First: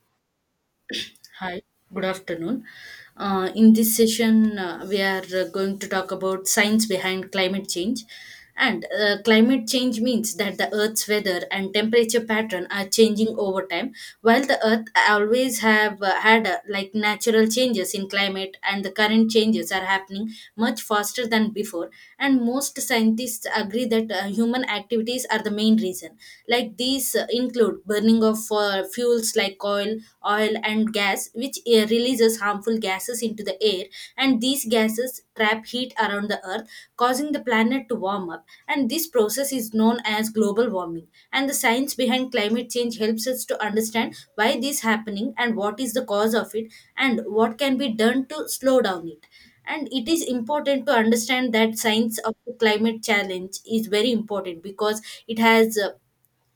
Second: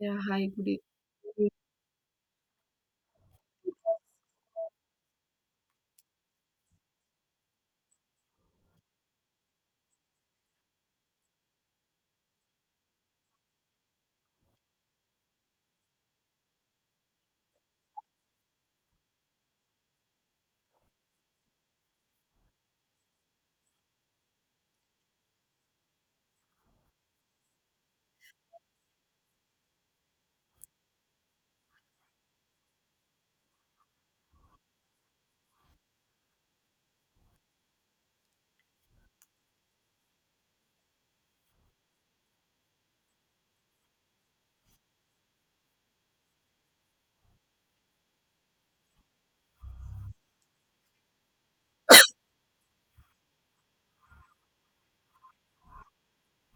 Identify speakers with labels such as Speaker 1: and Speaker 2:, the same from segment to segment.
Speaker 1: Yeah, hi, good evening.
Speaker 2: Hi, good afternoon. In this session, we are going to talk about science behind climate change. And climate change means that the Earth's weather and temperature pattern are changing over time, while the Earth always have had like natural changes in climate, and the current changes are happening much faster than before. And most scientists agree that human activities are the main reason. Like these include burning of fuels like oil and gas, which releases harmful gases into the air. And these gases trap heat around the earth, causing the planet to warm up. And this process is known as global warming. And the science behind climate change helps us to understand why this is happening and what is the cause of it and what can be done to slow down it. And it is important to understand that science of the climate challenge is very important because it has uh,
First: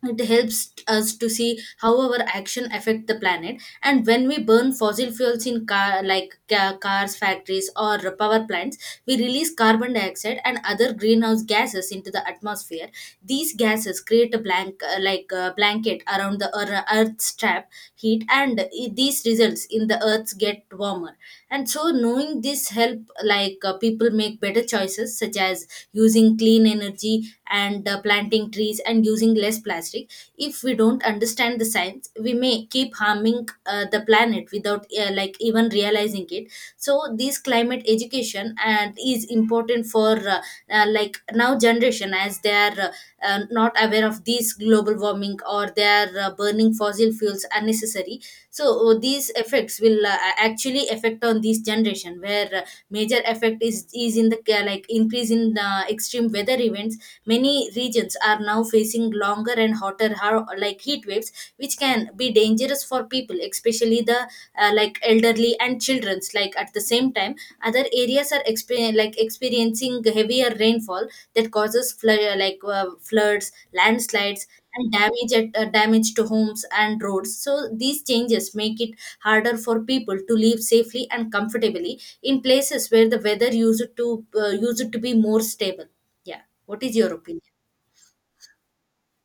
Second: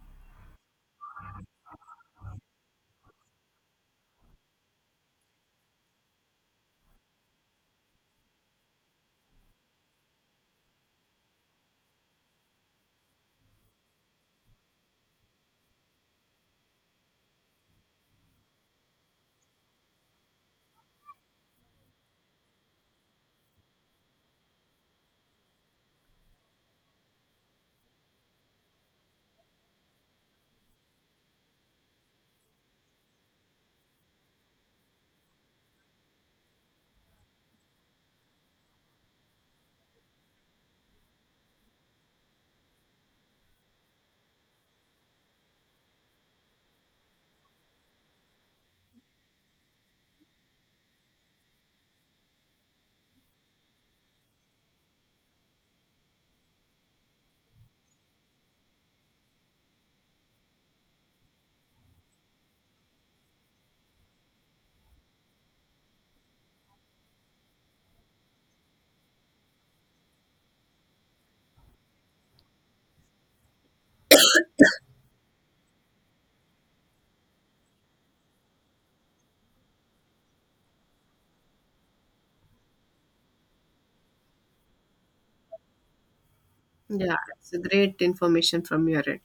Speaker 2: it helps us to see how our action affect the planet. And when we burn fossil fuels in cars, factories, or power plants, we release carbon dioxide and other greenhouse gases into the atmosphere. These gases create a blank like a blanket around the earth's trap heat, and these results in the earth's get warmer. And so knowing this help people make better choices such as using clean energy, and planting trees and using less plastic. If we don't understand the science, we may keep harming the planet without like even realizing it. So this climate education and is important for like now generation, as they are not aware of this global warming, or they are burning fossil fuels unnecessary. So these effects will actually affect on this generation, where major effect is in the like increase in extreme weather events. Many regions are now facing longer and hotter like heat waves, which can be dangerous for people, especially the like elderly and childrens. Like at the same time, other areas are like experiencing heavier rainfall that causes floods, landslides, and damage to homes and roads. So these changes make it harder for people to live safely and comfortably in places where the weather used to be more stable. Yeah, what is your
Speaker 1: Yeah,
Speaker 2: opinion?
Speaker 1: it's a great information from your end.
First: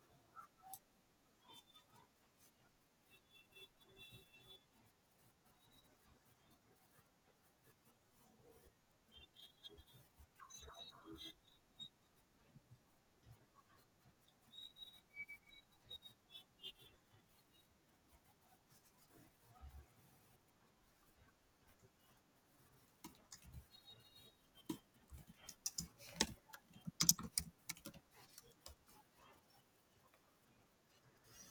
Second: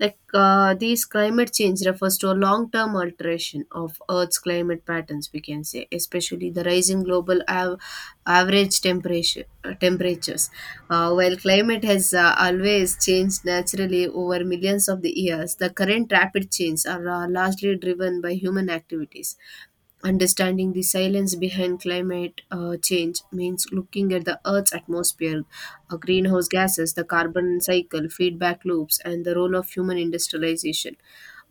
Speaker 1: These climate change refers to a long-term alteration of Earth's climate patterns, we can say, especially the rising global average temperatures. While climate has always changed naturally over millions of the years, the current rapid changes are largely driven by human activities. Understanding the silence behind climate change means looking at the Earth's atmosphere, greenhouse gases, the carbon cycle, feedback loops, and the role of human industrialization.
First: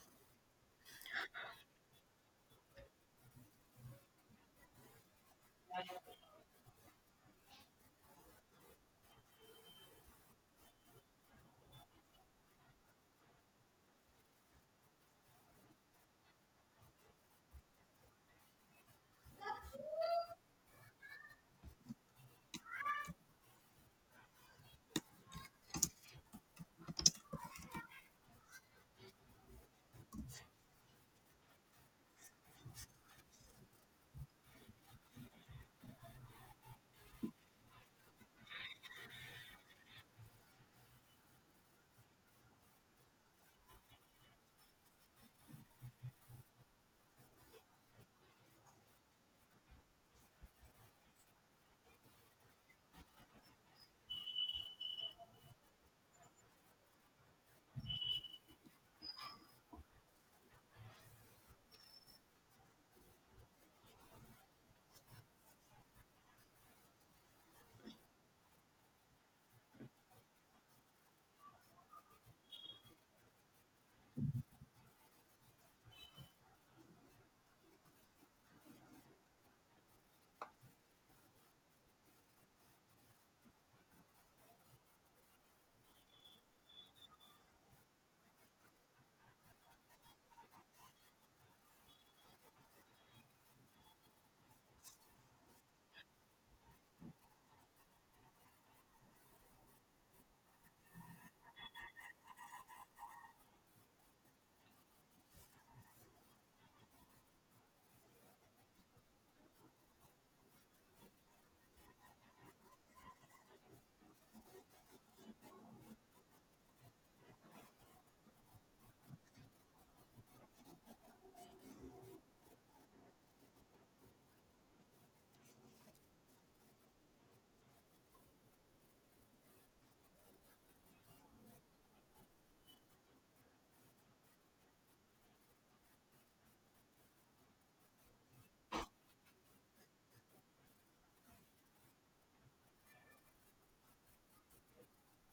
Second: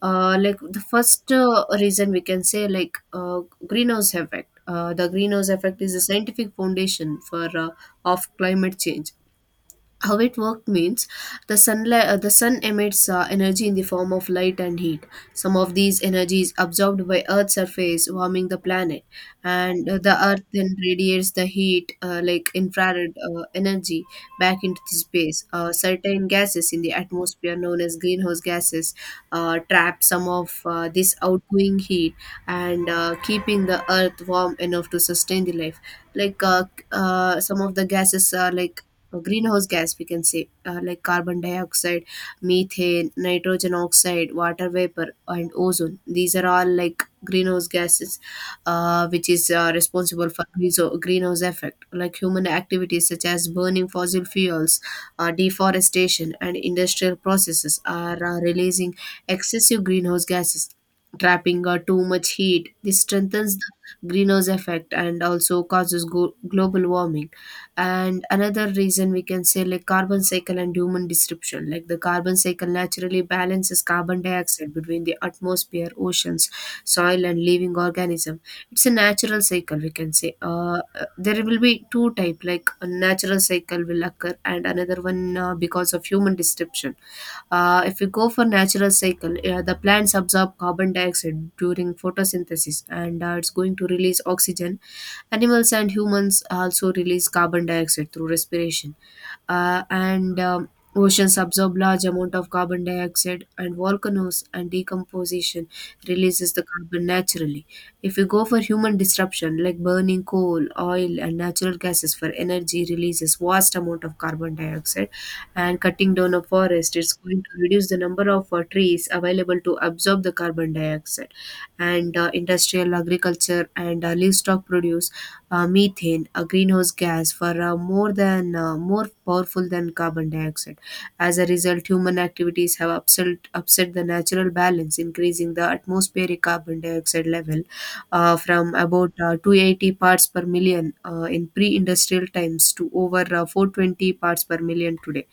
Speaker 1: The first reason we can say, greenhouse effect. The greenhouse effect is the scientific foundation for of climate change, how it worked means the sunlight the sun emits energy in the form of light and heat. Some of these energies absorbed by earth's surface, warming the planet, and the earth then radiates the heat, like infrared energy back into the space. Certain gases in the atmosphere known as greenhouse gases trap some of this outgoing heat and keeping the earth warm enough to sustain the life. like uh, some of the gases are greenhouse gas, we can say, like carbon dioxide, methane, nitrogen oxide, water vapor and ozone. These are all like greenhouse gases which is responsible for greenhouse effect. Like human activities such as burning fossil fuels, deforestation and industrial processes are releasing excessive greenhouse gases, trapping too much heat. This strengthens the greenhouse effect and also causes global warming. And another reason we can say, like carbon cycle and human disruption. Like the carbon cycle naturally balances carbon dioxide between the atmosphere, oceans, soil and living organism. It's a natural cycle, we can say. There will be two type, like a natural cycle will occur and another one because of human disruption. If we go for natural cycle, the plants absorb carbon dioxide during photosynthesis, and it's going to release oxygen. Animals and humans also release carbon dioxide through respiration, and oceans absorb large amount of carbon dioxide, and volcanoes and decomposition releases the carbon naturally. If we go for human disruption, like burning coal, oil, and natural gases for energy, releases vast amount of carbon dioxide, and cutting down a forest, it's going to reduce the number of trees available to absorb the carbon dioxide. And industrial agriculture and livestock produce methane, a greenhouse gas, for more than more powerful than carbon dioxide. As a result, human activities have upset the natural balance, increasing the atmospheric carbon dioxide level from about 280 parts per million in pre-industrial times to over 420 parts per million today.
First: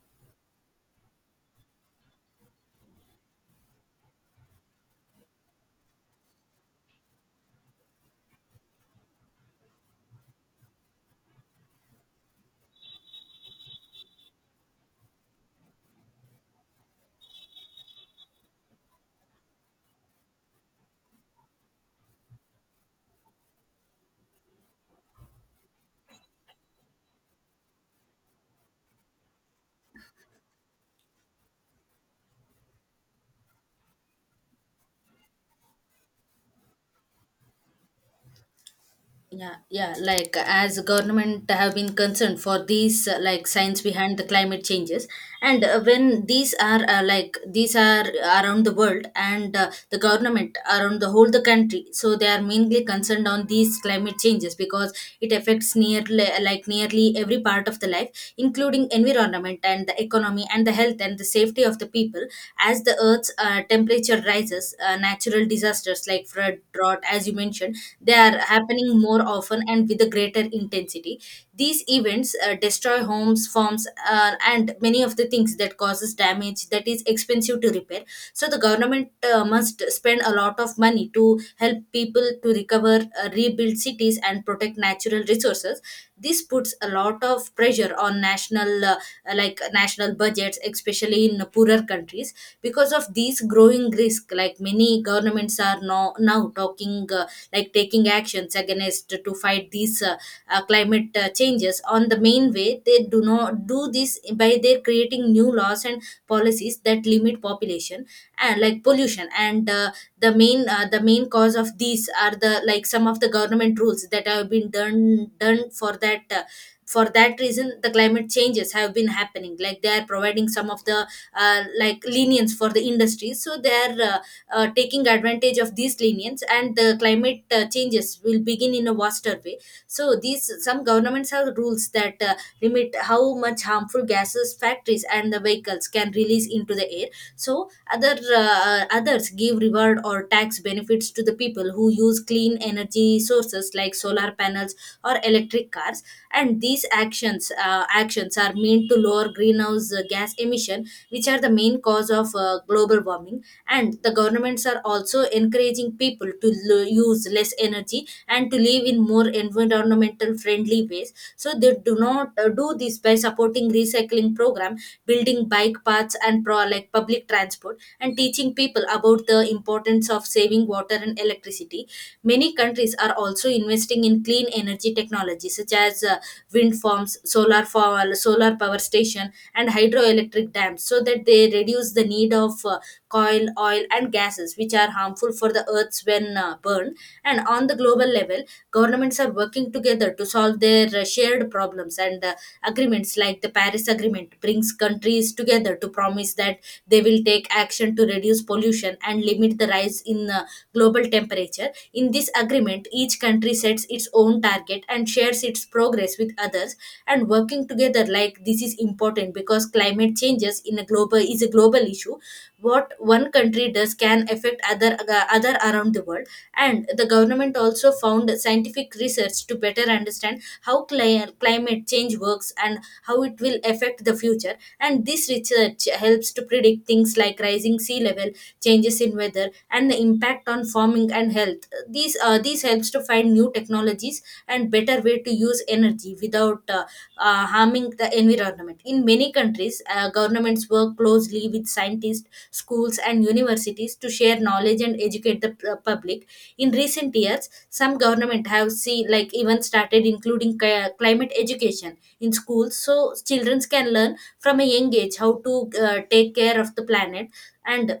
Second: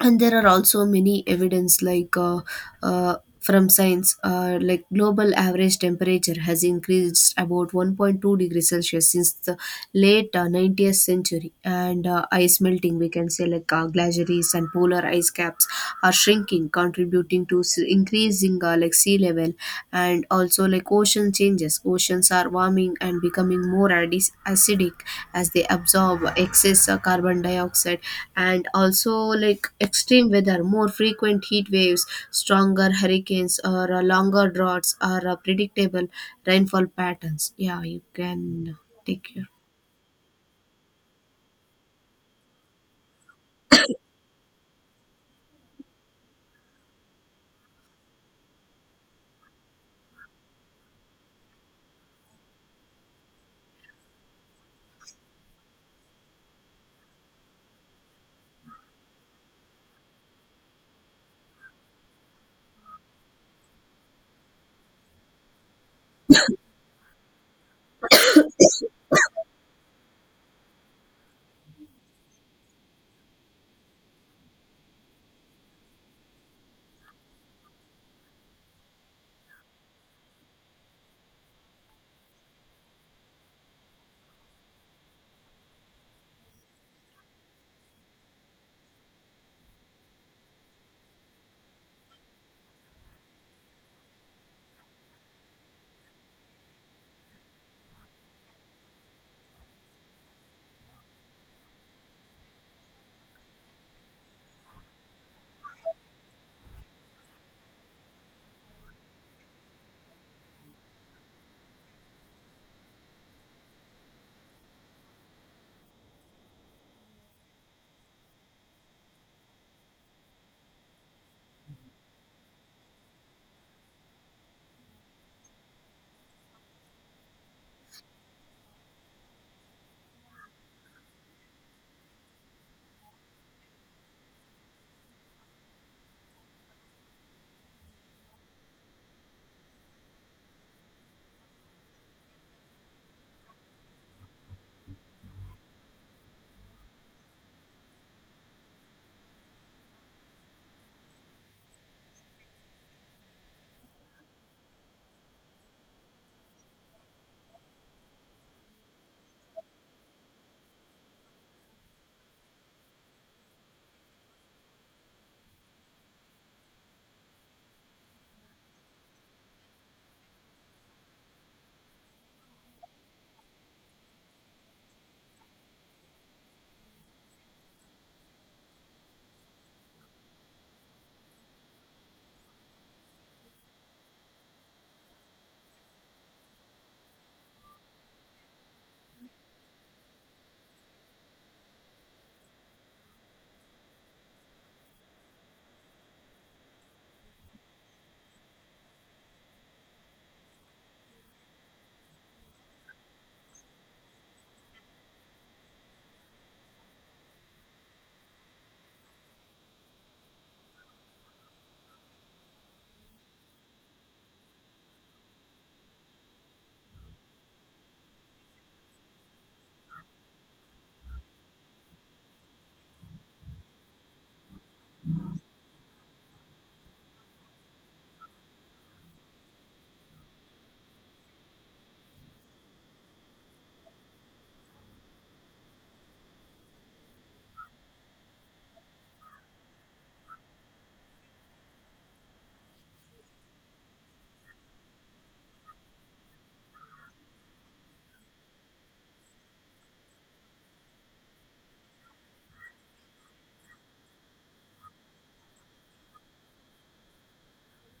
Speaker 1: And there are also many evidence, from science, like global average temperature has increased about 1.2 degrees celsius since the late 20th century. And ice melting, we can say, like glaciers and polar ice caps are shrinking, contributing to increasing like sea level. And also like ocean changes, oceans are warming and becoming more acidic as they absorb excess carbon dioxide. And also like extreme weather, more frequent heat waves, stronger hurricanes, or longer droughts are predictable. Rainfall patterns, yeah, you can take your.
Speaker 2: Yeah, like as government have been concerned for these like science behind the climate changes. And when these are like these are around the world, and the government around the whole the country, so they are mainly concerned on these climate changes because it affects nearly like nearly every part of the life including environment and the economy and the health and the safety of the people. As the earth's temperature rises, natural disasters like flood, drought, as you mentioned, they are happening more often and with a greater intensity. These events destroy homes, farms, and many of the things that causes damage that is expensive to repair. So the government must spend a lot of money to help people to recover, rebuild cities, and protect natural resources. This puts a lot of pressure on national like national budgets, especially in poorer countries. Because of these growing risk, like many governments are now talking like taking actions against to fight these climate changes on the main way. They do not do this by their creating new laws and policies that limit population and like pollution, and the main cause of these are the like some of the government rules that have been done for that reason. The climate changes have been happening, like they are providing some of the like lenience for the industry. So they are taking advantage of these lenience, and the climate changes will begin in a vaster way. So these some governments have rules that limit how much harmful gases factories and the vehicles can release into the air. So others give reward or tax benefits to the people who use clean energy sources like solar panels or electric cars. And these actions are meant to lower greenhouse gas emission, which are the main cause of global warming. And the governments are also encouraging people to use less energy and to live in more environmental friendly ways. So they do not do this by supporting recycling program, building bike paths and pro like public transport, and teaching people about the importance of saving water and electricity. Many countries are also investing in clean energy technology such as wind farms, solar power station, and hydroelectric dams, so that they reduce the need of coal, oil, and gases, which are harmful for the earths when burned. And on the global level, governments are working together to solve their shared problems. And agreements like the Paris agreement brings countries together to promise that they will take action to reduce pollution and limit the rise in global temperature. In this agreement, each country sets its own target and shares its progress with others, and working together like this is important because climate changes in a global is a global issue. What one country does can affect other around the world. And the government also found scientific research to better understand how climate change works and how it will affect the future. And this research helps to predict things like rising sea level, changes in weather, and the impact on farming and health. These helps to find new technologies and better way to use energy without harming the environment. In many countries, governments work closely with scientists, schools, and universities to share knowledge and educate the public. In recent years, some government have see like even started including climate education in schools, so children can learn from a young age how to take care of the planet. And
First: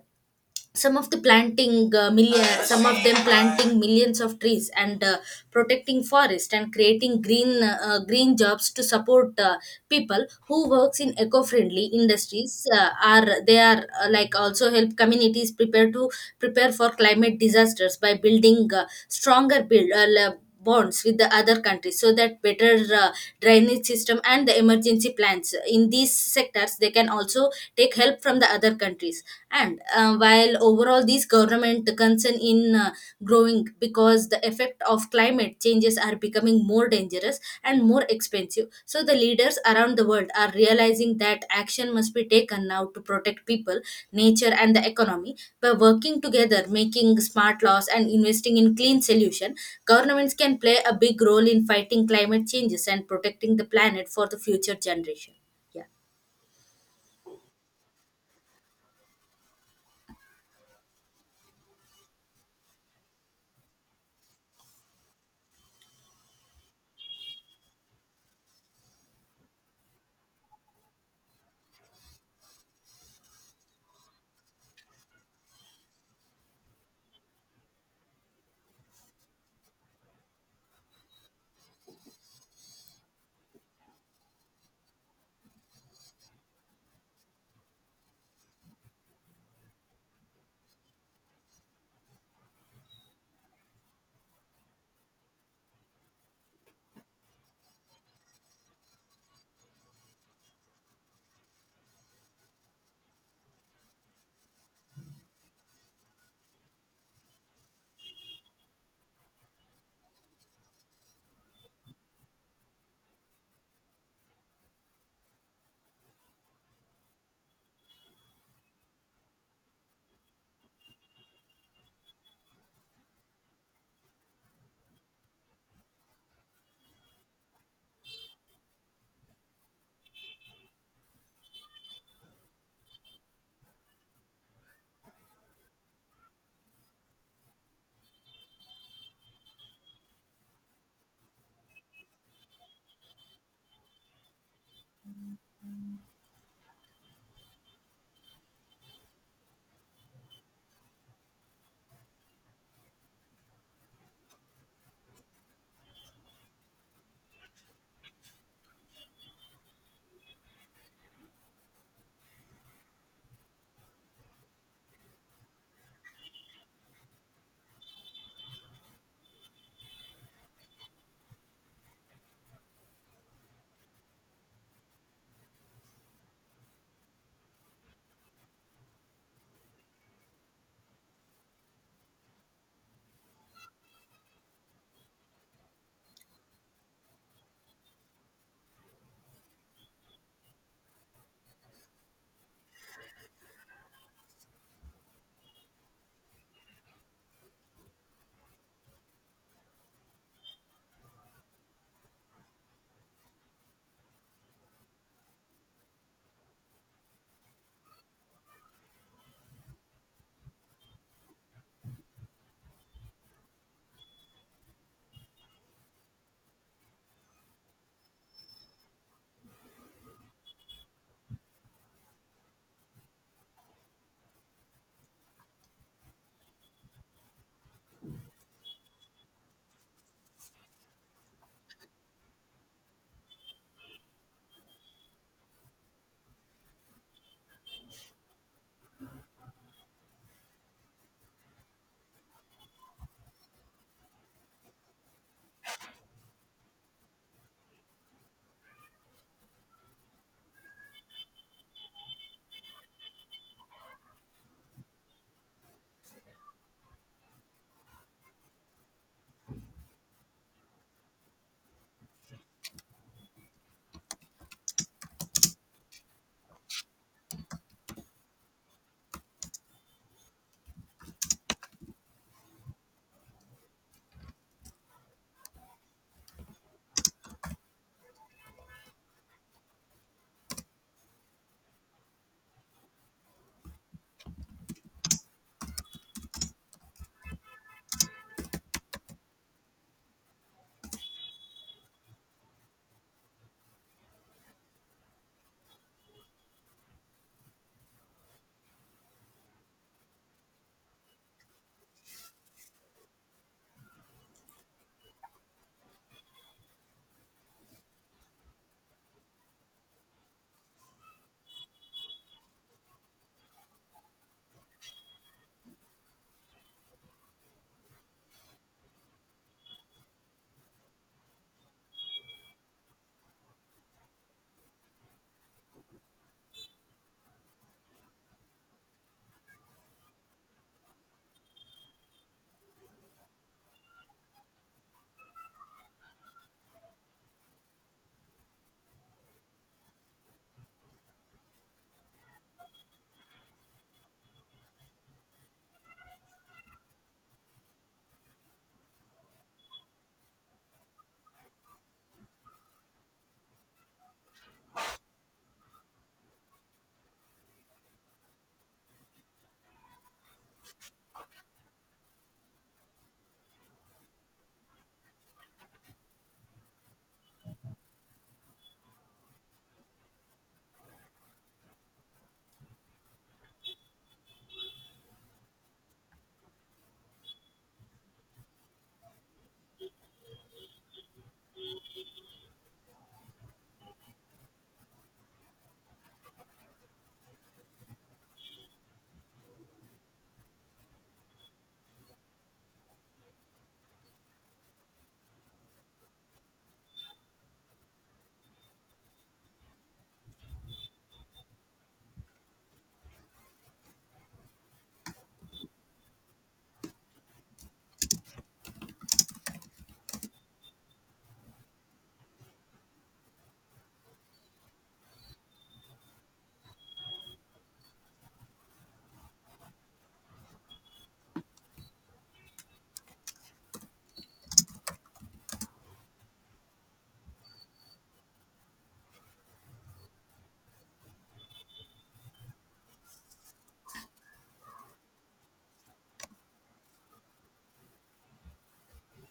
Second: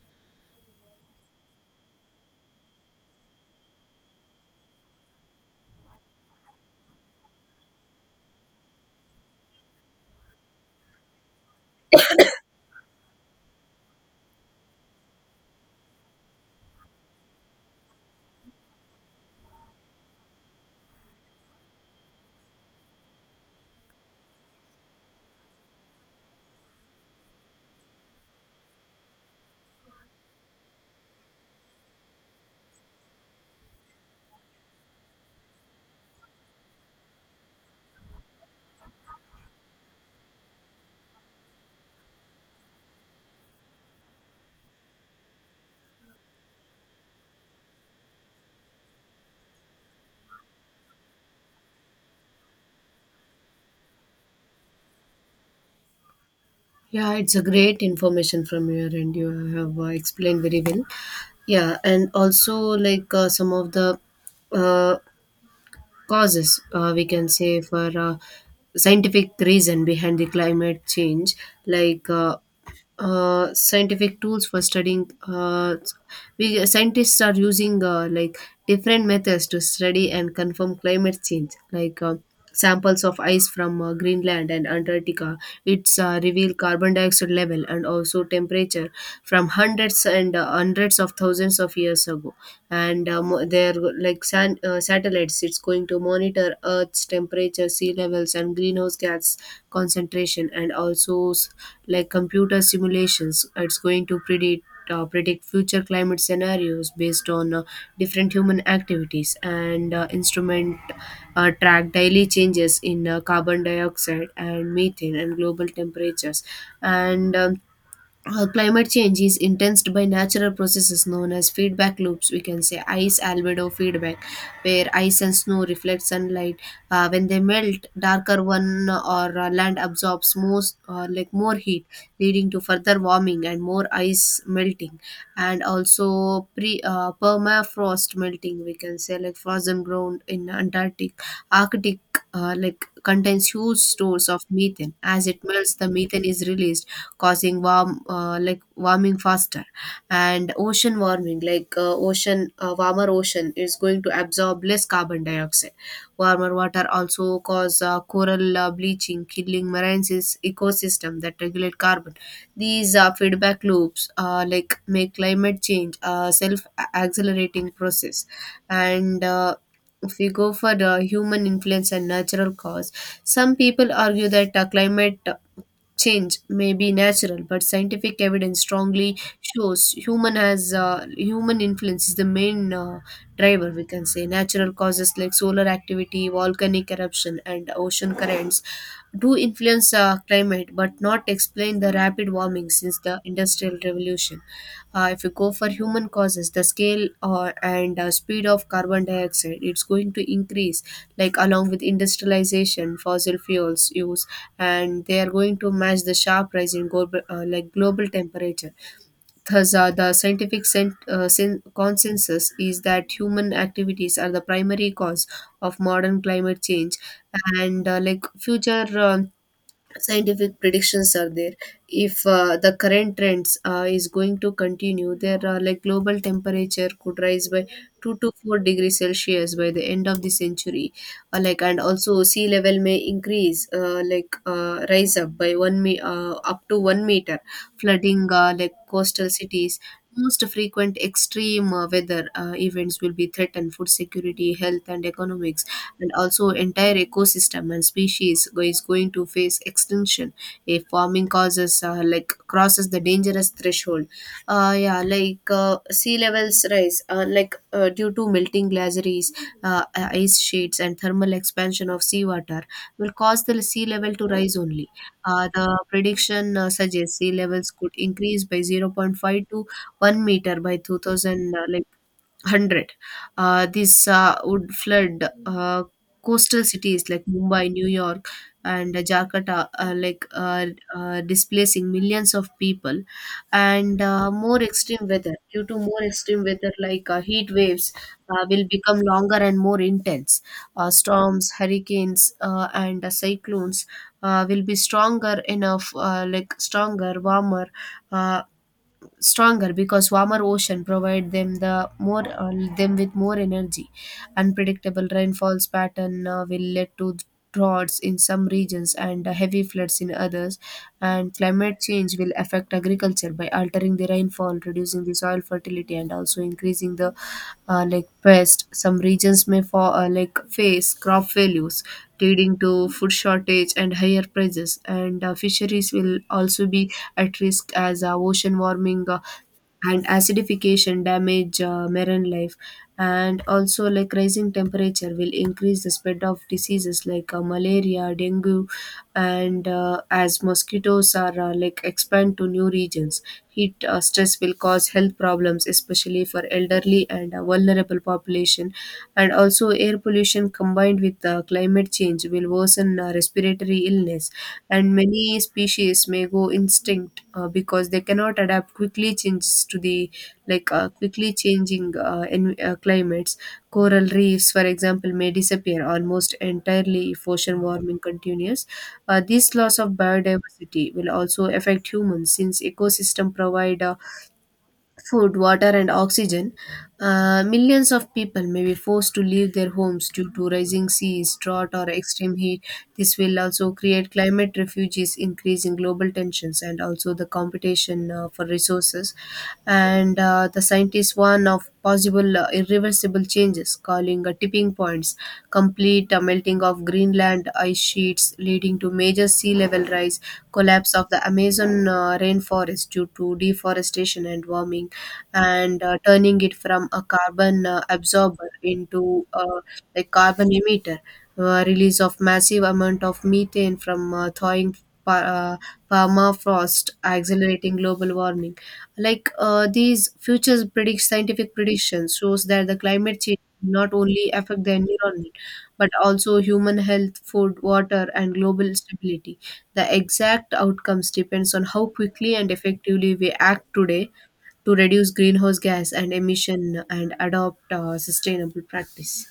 Speaker 2: some of the planting million some of them planting millions of trees and protecting forest, and creating green jobs to support people who works in eco-friendly industries are they are like also help communities prepare for climate disasters by building bonds with the other countries, so that better drainage system and the emergency plans in these sectors, they can also take help from the other countries. And while overall these government concern in growing because the effect of climate changes are becoming more dangerous and more expensive, so the leaders around the world are realizing that action must be taken now to protect people, nature, and the economy. By working together, making smart laws, and investing in clean solution, governments can play a big role in fighting climate changes and protecting the planet for the future generation. Yeah.
Speaker 1: Yeah, it's a great information from your end. You have explained very well. Yeah, and also some of the uh, causes, we can say, for scientific reason behind the climate change, like uh, scientific tools for studying we Scientists are using, like different methods to study and confirm climate change, samples of ice from Greenland and Antarctica. It's reveal carbon dioxide level and also temperature from hundreds and hundreds of thousands of years ago. And they're like, satellites, it's going to monitor earth's temperature, sea levels and greenhouse gas concentration. And also like computer simulations, it's going to predict future climate scenarios based on different human activities. And instrument track daily changes in carbon dioxide and methane and global temperatures. And Climate change is intensed by natural processes known as feedback loops. We can say ice albedo feedback, where ice and snow reflect sunlight. When they melt, darker one or land absorbs most like more heat, leading to further warming and more ice melting. And also pre permafrost melting, we can say, like frozen ground in antarctic arctic like contains huge stores of methane. As it melts, the methane is released, causing warm like warming faster. And ocean warming, like ocean warmer ocean is going to absorb less carbon dioxide. Warmer water also cause coral bleaching, killing marine ecosystem that regulate carbon. These feedback loops like make climate change a self accelerating process. And If we go for the human influence and natural cause, some people argue that climate change may be natural, but scientific evidence strongly shows human influence is the main driver. We can say natural causes like solar activity, volcanic eruption, and ocean currents do influence climate, but not explain the rapid warming since the industrial revolution. If you go for human causes, the scale and speed of carbon dioxide, it's going to increase, like along with industrialization, fossil fuels use, and they are going to match the sharp rise in global temperature. Thus, the scientific consensus is that human activities are the primary cause of modern climate change. And like future. Scientific predictions are there. If the current trends is going to continue, there are like global temperature could rise by 2 to 4 degrees celsius by the end of the century. And also sea level may increase, rise up by up to 1 meter, flooding like coastal cities. Most frequent extreme weather events will be threatened, food security, health and economics, and also entire ecosystem and species is going to face extinction if farming causes like crosses the dangerous threshold. Yeah, sea levels rise, due to melting glaciers, ice sheets and thermal expansion of seawater will cause the sea level to rise only. The prediction suggests sea levels could increase by zero point 0.5 to 1 meter by 2000 like 100. This would flood coastal cities like Mumbai, New York, and Jakarta, are like are displacing millions of people. And more extreme weather due to more extreme weather like heat waves will become longer and more intense. Storms, hurricanes, and cyclones will be stronger enough, like stronger, warmer. Uh, stronger because warmer ocean provide them with more energy. Unpredictable rainfalls pattern will lead to droughts in some regions and heavy floods in others. And climate change will affect agriculture by altering the rainfall, reducing the soil fertility, and also increasing the like pest. Some regions may fall, face crop failures, leading to food shortage and higher prices. And fisheries will also be at risk as ocean warming and acidification damage marine life. And also like rising temperature will increase the spread of diseases like malaria, dengue, and as mosquitoes are like expand to new regions. Heat stress will cause health problems, especially for elderly and vulnerable population. And also air pollution combined with climate change will worsen respiratory illness. And many species may go extinct because they cannot adapt quickly changes to the quickly changing climates. Coral reefs, for example, may disappear almost entirely if ocean warming continues. This loss of biodiversity will also affect humans since ecosystem provide a food, water, and oxygen. Millions of people may be forced to leave their homes due to rising seas, drought, or extreme heat. This will also create climate refugees, increasing global tensions and also the competition for resources. And the scientists warn of possible irreversible changes, calling tipping points, complete melting of Greenland ice sheets, leading to major sea level rise, collapse of the Amazon rainforest due to deforestation and warming, and turning it from a carbon absorber into a carbon emitter. Release of massive amount of methane from thawing pa- uh, permafrost, accelerating global warming. Like these futures predict scientific predictions shows that the climate change not only affect the environment but also human health, food, water, and global stability. The exact outcomes depends on how quickly and effectively we act today to reduce greenhouse gas and emission and adopt sustainable practice.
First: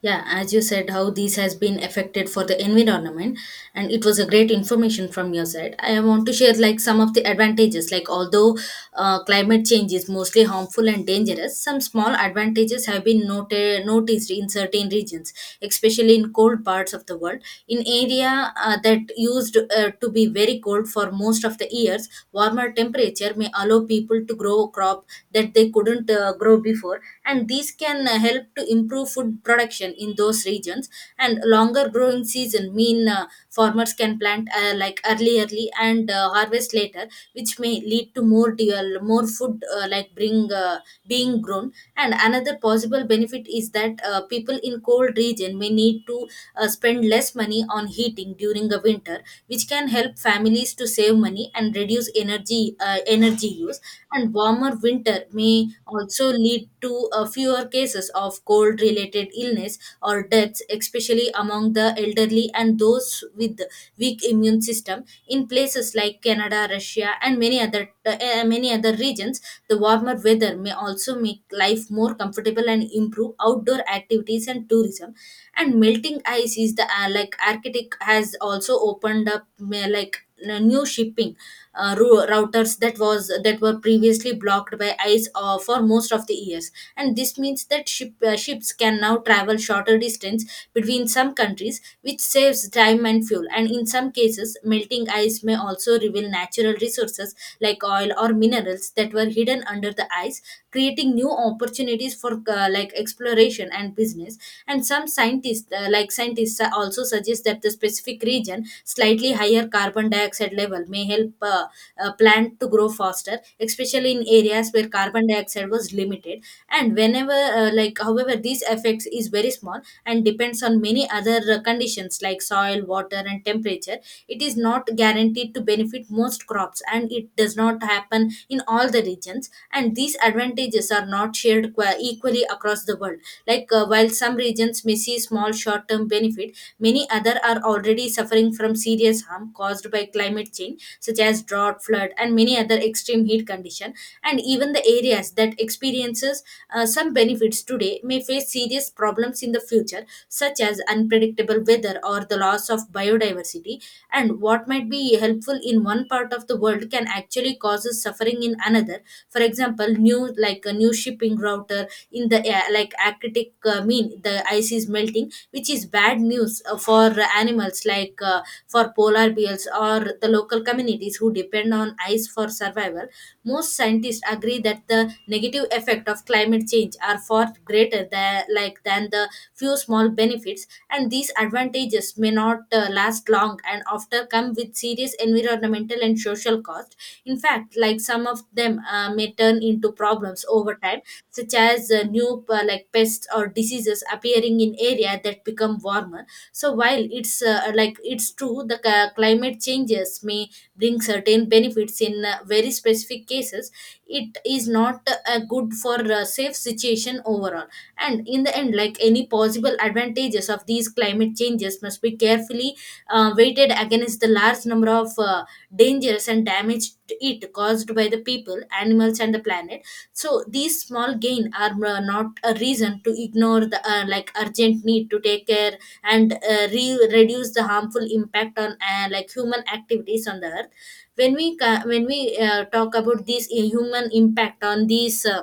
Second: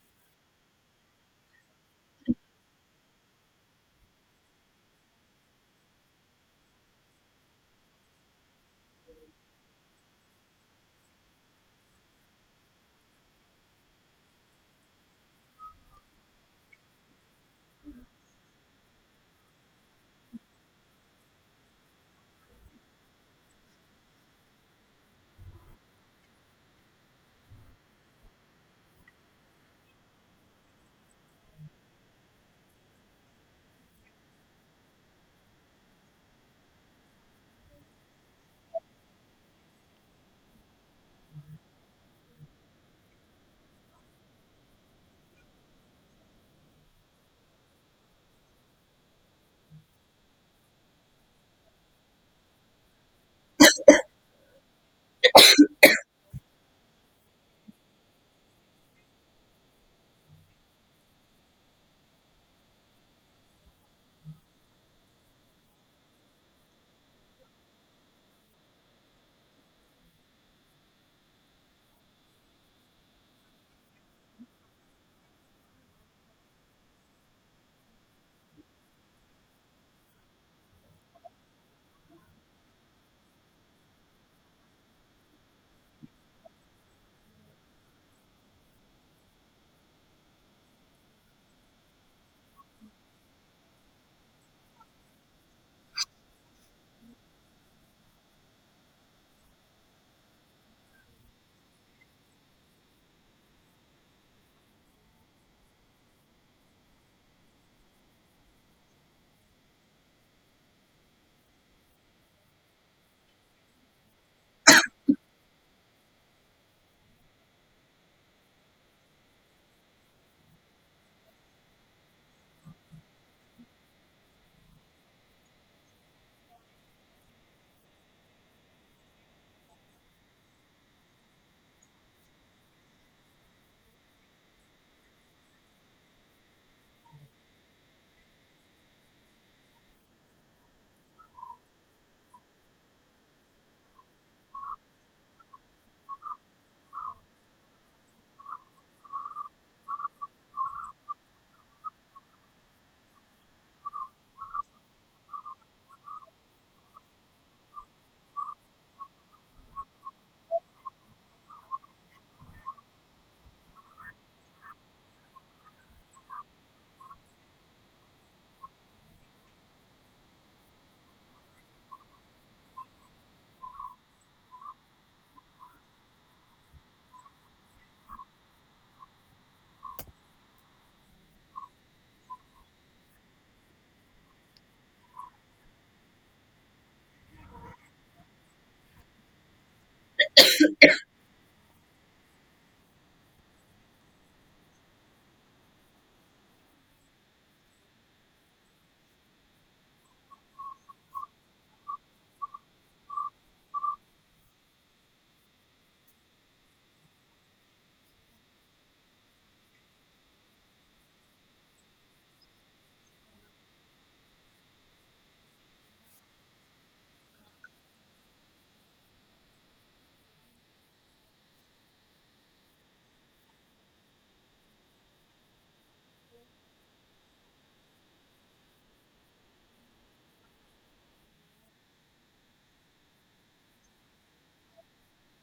Speaker 2: Yeah, as you said, how this has been affected for the environment, and it was a great information from your side. I want to share like some of the advantages. Like although climate change is mostly harmful and dangerous, some small advantages have been noted noticed in certain regions, especially in cold parts of the world. In area that used to be very cold for most of the years, warmer temperatures agriculture may allow people to grow crop that they couldn't grow before, and these can help to improve food production in those regions, and longer growing season mean farmers can plant like early and harvest later, which may lead to more deal, more food like bring being grown. And another possible benefit is that people in cold region may need to spend less money on heating during the winter, which can help families to save money and reduce energy use. And warmer winter may also lead to fewer cases of cold related illness or deaths, especially among the elderly and those with weak immune system in places like Canada, Russia, and many other regions. The warmer weather may also make life more comfortable and improve outdoor activities and tourism. And melting ice is the like Arctic has also opened up like new shipping routers that were previously blocked by ice for most of the years. And this means that ships can now travel shorter distance between some countries, which saves time and fuel. And in some cases, melting ice may also reveal natural resources like oil or minerals that were hidden under the ice, creating new opportunities for exploration and business. And some scientists also suggest that the specific region slightly higher carbon dioxide level may help plant to grow faster, especially in areas where carbon dioxide was limited. And whenever like however, these effects is very small and depends on many other conditions like soil, water, and temperature. It is not guaranteed to benefit most crops, and it does not happen in all the regions, and these advantages are not shared equally across the world. While some regions may see small short term benefit, many other are already suffering from serious harm caused by climate change, such as drought, flood, and many other extreme heat condition. And even the areas that experiences some benefits today may face serious problems in the future, such as unpredictable weather or the loss of biodiversity. And what might be helpful in one part of the world can actually cause suffering in another. For example, new like a new shipping router in the air like Arctic mean the ice is melting, which is bad news for animals like for polar bears or the local communities who depend on ice for survival. Most scientists agree that the negative effect of climate change are far greater than the few small benefits, and these advantages may not last long and often come with serious environmental and social cost. In fact, like some of them may turn into problems over time, such as new pests or diseases appearing in area that become warmer. So while it's true the climate changes may bring certain benefits in very specific cases, it is not good for a safe situation overall. And in the end, like any possible advantages of these climate changes must be carefully weighted against the large number of dangers and damage to it caused by the people, animals, and the planet. So these small gain are not a reason to ignore the urgent need to take care and reduce the harmful impact on human activities on the earth. When we ca- when we talk about this human impact on these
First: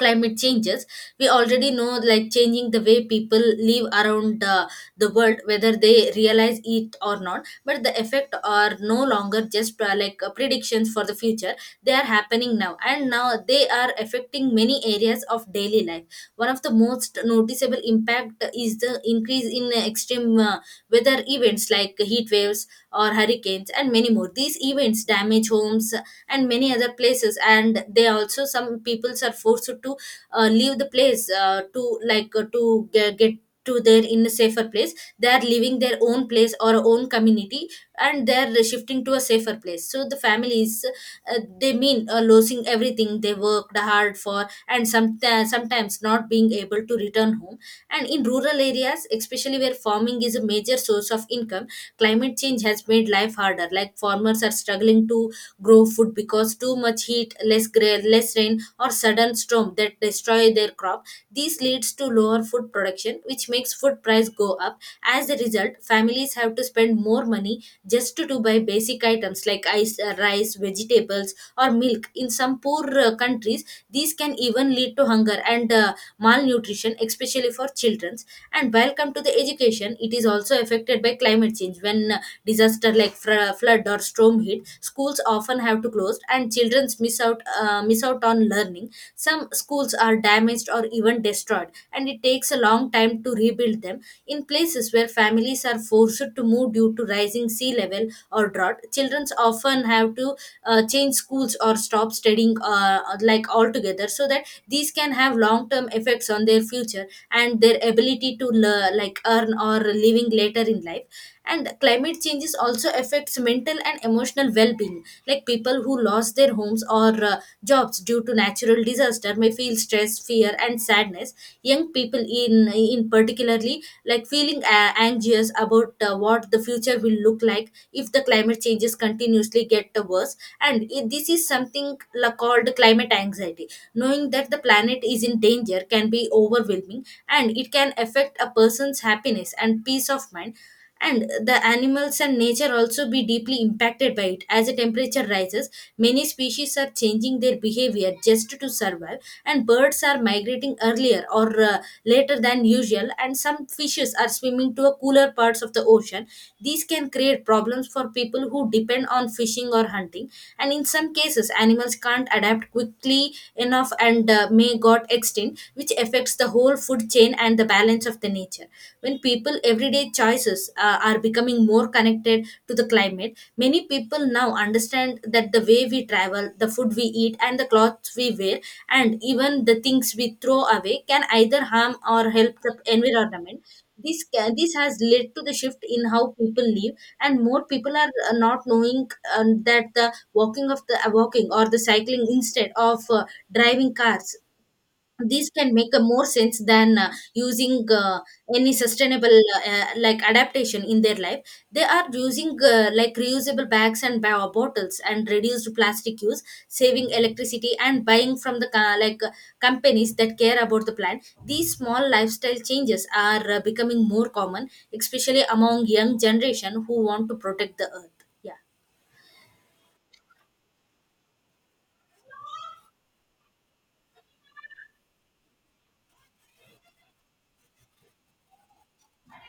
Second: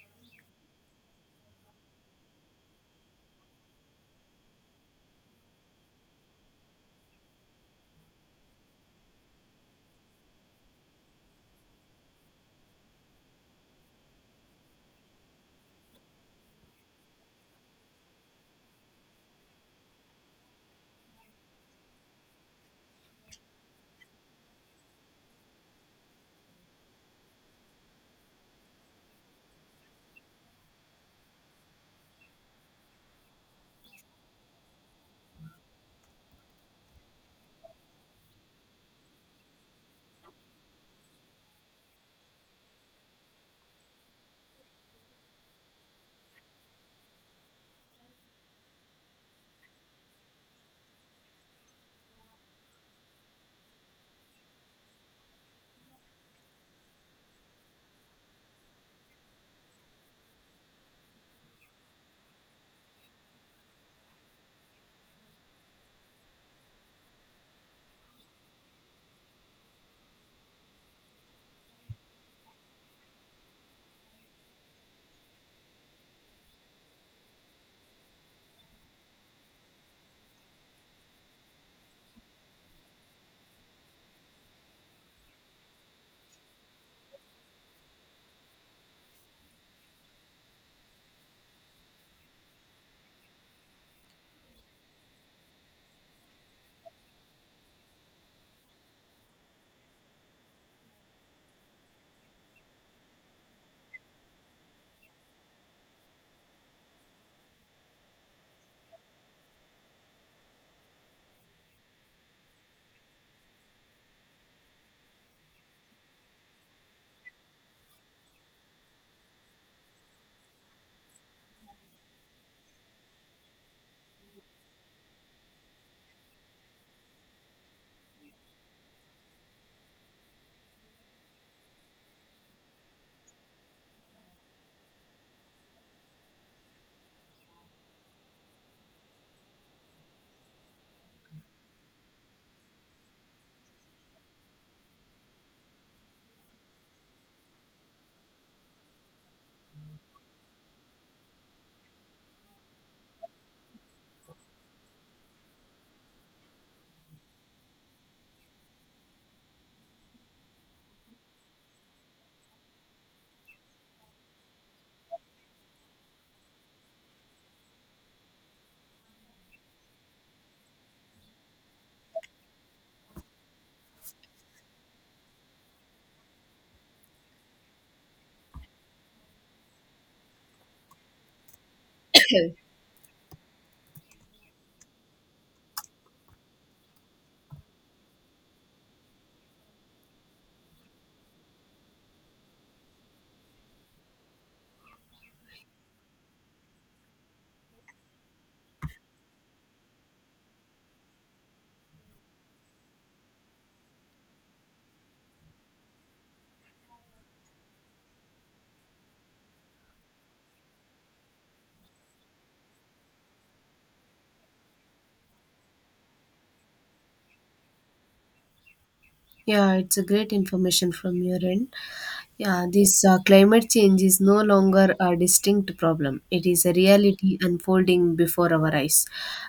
Speaker 2: climate changes, we already know like changing the way people live around the world, whether they realize it or not, but the effect are no longer just predictions for the future. They are happening now, and now they are affecting many areas of daily life. One of the most noticeable impact is the increase in extreme weather events like heat waves or hurricanes and many more. These events damage homes and many other places, and they also some peoples are forced to leave the place to get to their in a safer place. They are leaving their own place or own community, and they are shifting to a safer place. So the families they mean losing everything they worked hard for, and some sometimes not being able to return home. And in rural areas, especially where farming is a major source of income, climate change has made life harder. Like farmers are struggling to grow food because too much heat, less rain, or sudden storm that destroy their crop. This leads to lower food production, which makes food price go up. As a result, families have to spend more money just to buy basic items like rice, vegetables, or milk. In some poor countries, these can even lead to hunger and malnutrition, especially for children. And while come to the education, it is also affected by climate change. When disaster like flood or storm hit, schools often have to close, and children miss out on learning. Some schools are damaged or even destroyed, and it takes a long time to rebuild them. In places where families are forced to move due to rising sea level or drought, children often have to change schools or stop studying altogether, so that these can have long term effects on their future and their ability to earn or living later in life. And climate changes also affects mental and emotional well-being. Like people who lost their homes or jobs due to natural disaster may feel stress, fear, and sadness. Young people in particularly like feeling anxious about what the future will look like if the climate changes continuously get worse, and this is something called climate anxiety. Knowing that the planet is in danger can be overwhelming, and it can affect a person's happiness and peace of mind. And the animals and nature also be deeply impacted by it. As the temperature rises, many species are changing their behavior just to survive, and birds are migrating earlier or later than usual, and some fishes are swimming to cooler parts of the ocean. These can create problems for people who depend on fishing or hunting, and in some cases animals can't adapt quickly enough, and may got extinct, which affects the whole food chain and the balance of the nature. When people everyday choices are becoming more connected to the climate, many people now understand that the way we travel, the food we eat, and the clothes we wear, and even the things we throw away can either harm or help the environment. This has led to the shift in how people live, and more people are not knowing that the walking of the walking or the cycling instead of driving cars, these can make a more sense than using any sustainable adaptation in their life. They are using reusable bags and bio bottles, and reduced plastic use, saving electricity, and buying from the companies that care about the planet. These small lifestyle changes are becoming more common, especially among young generation who want to protect the earth. Yeah.
Speaker 1: Yeah, it's a great information from your end. Yeah, this climate change is no longer a distinct problem. It is a reality unfolding before our eyes.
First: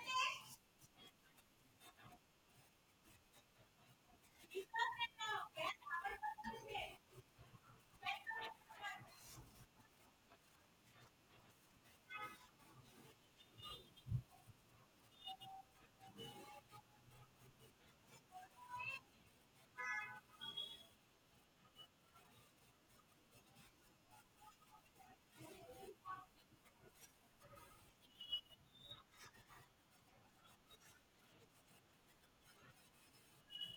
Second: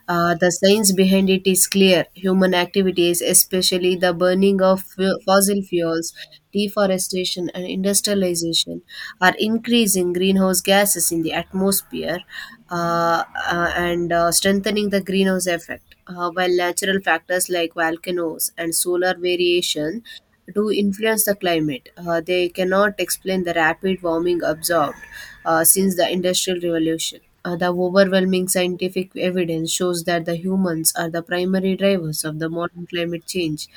Speaker 1: The science behind it is clear. Human activities, especially the burning of fossil fuels, deforestation, and industrialization, are increasing greenhouse gases in the atmosphere uh, and strengthening the greenhouse effect. While natural factors like volcanoes and solar variation to influence the climate. They cannot explain the rapid warming observed since the Industrial Revolution. The overwhelming scientific evidence shows that the humans are the primary drivers of the modern climate change,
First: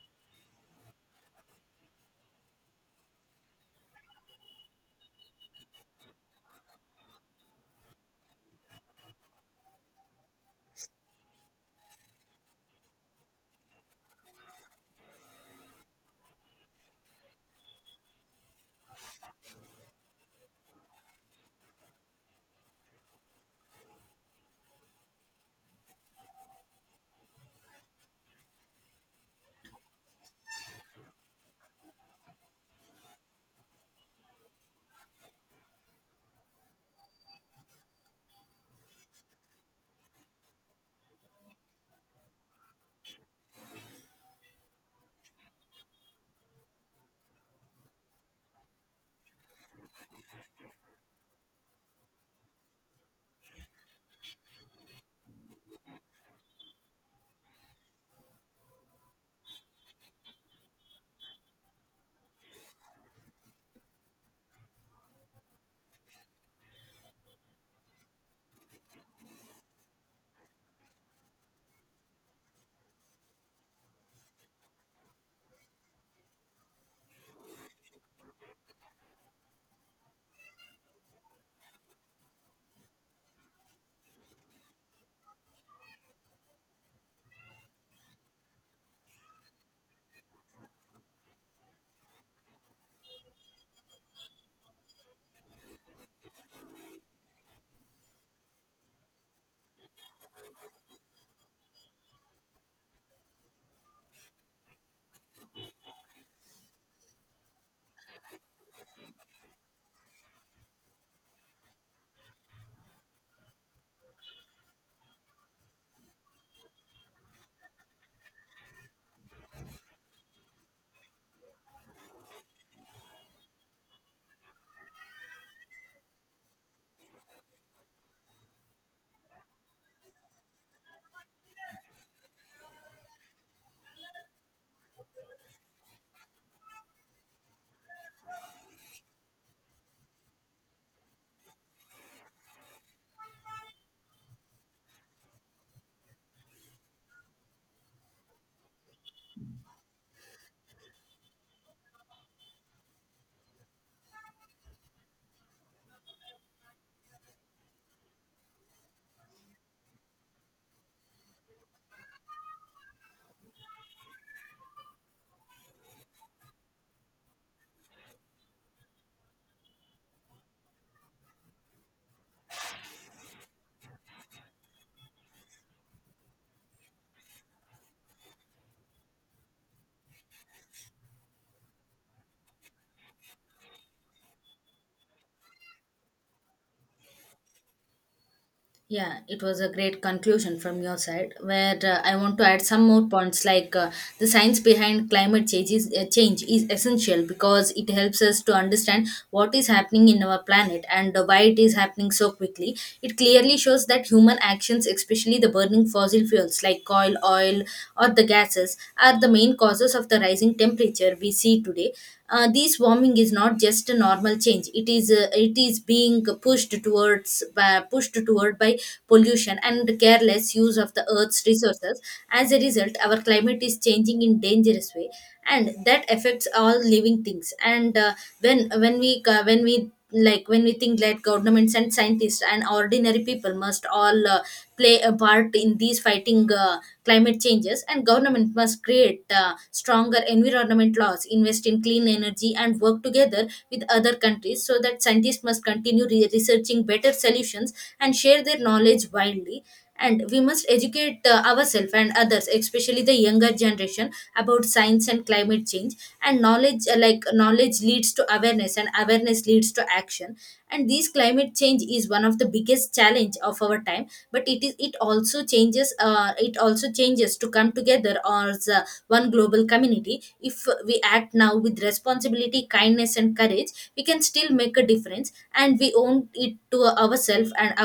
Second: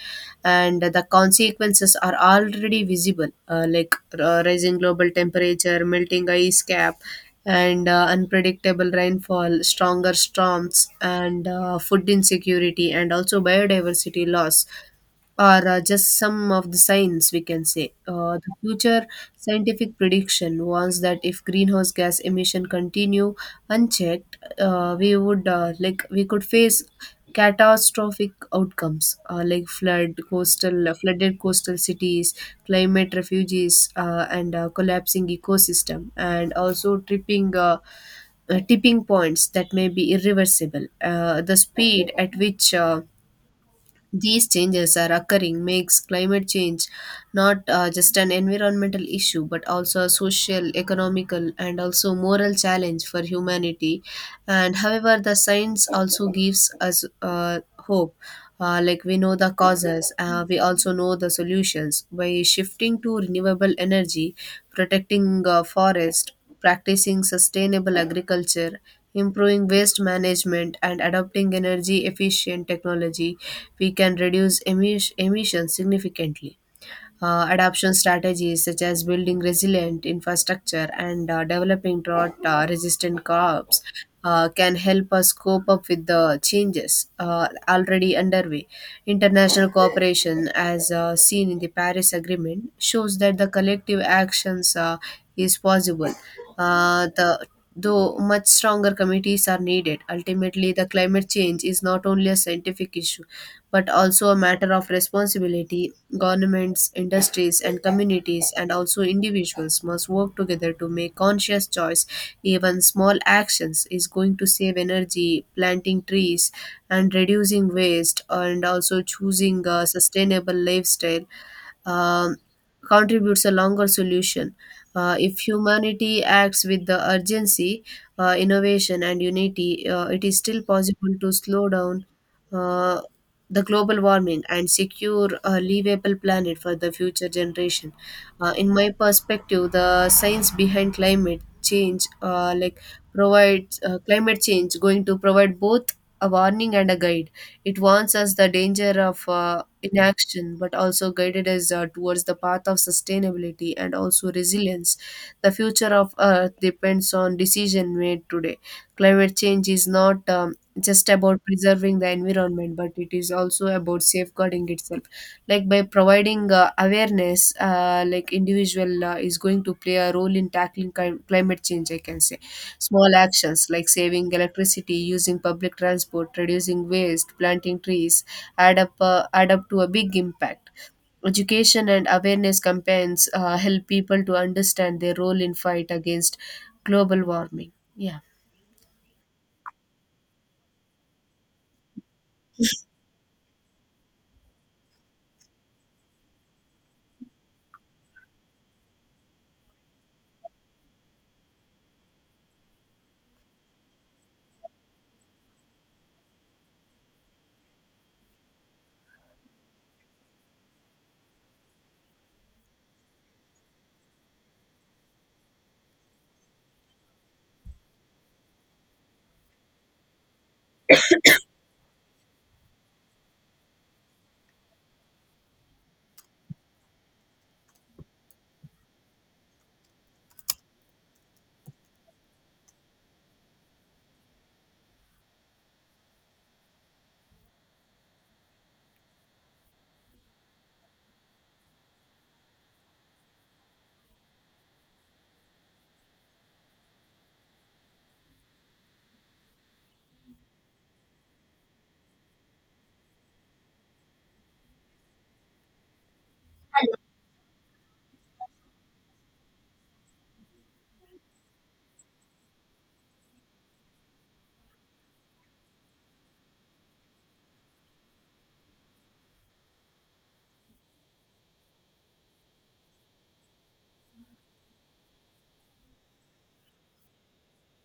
Speaker 1: and the consequences are already visible, rising global temperature, melting ice cap, and unpredictable rainfall, stronger storms, and food insecurity, and also biodiversity loss are just some of the signs we can say. The future scientific prediction warns that if greenhouse gas emission continue unchecked, we would we could face catastrophic outcomes like flood, coastal flooded coastal cities, climate refugees, and collapsing ecosystem, and also tripping. Tipping points that may be irreversible. The speed at which these changes are occurring makes climate change not just an environmental issue but also a social economical and also moral challenge for humanity and however the science also gives us hope. We know the causes, we also know the solutions by shifting to renewable energy, protecting forest, practicing sustainable agriculture, improving waste management, and adopting energy efficient technology. We can reduce emissions significantly. Adoption strategies such as building resilient infrastructure and developing drought resistant crops can help us cope up with the changes already underway. International cooperation, as seen in the Paris Agreement, shows that the collective actions is possible. The though much stronger committees are needed, ultimately the climate change is not only a scientific issue but also a matter of responsibility. Governments, industries, and communities, and also individuals, must work together to make conscious choice. Even small actions is going to save energy, planting trees, and reducing waste, and also choosing a sustainable lifestyle. Um, Contributes a longer solution. If humanity acts with the urgency, innovation, and unity, it is still possible to slow down uh, the global warming and secure a livable planet for the future generation. In my perspective, the science behind climate change, provides climate change, going to provide both a warning and a guide. It warns us the danger of inaction, but also guided us towards the path of sustainability and also resilience. The future of Earth depends on decision made today. Climate change is not just about preserving the environment, but it is also about safeguarding itself. Like by providing awareness, individual is going to play a role in tackling climate change, I can say small actions like saving electricity, using public transport, reducing waste, planting trees add up to a big impact. Education and awareness campaigns help people to understand their role in fight against global warming, yeah.
Speaker 2: Yeah, it was a great conclusion from your side. Where I want to add some more points, like the science behind change is essential because it helps us to understand what is happening in our planet and why it is happening so quickly. It clearly shows that human actions, especially the burning fossil fuels like coal, oil, or the gases, are the main causes of the rising temperature we see today. This warming is not just a normal change; it is being pushed towards involved by pollution and careless use of the earth's resources. As a result, our climate is changing in dangerous way, and that affects all living things. And when we think that governments and scientists and ordinary people must all play a part in these fighting climate changes. And government must create stronger environment laws, invest in clean energy, and work together with other countries, so that scientists must continue researching better solutions and share their knowledge widely. And we must educate ourselves and others, especially the younger generation, about science and climate change. And knowledge leads to awareness, and awareness leads to action. And this climate change is one of the biggest challenge of our time, but it also changes to come together as one global community. If we act now with responsibility, kindness, and courage, we can still make a difference, and we own it to ourselves and our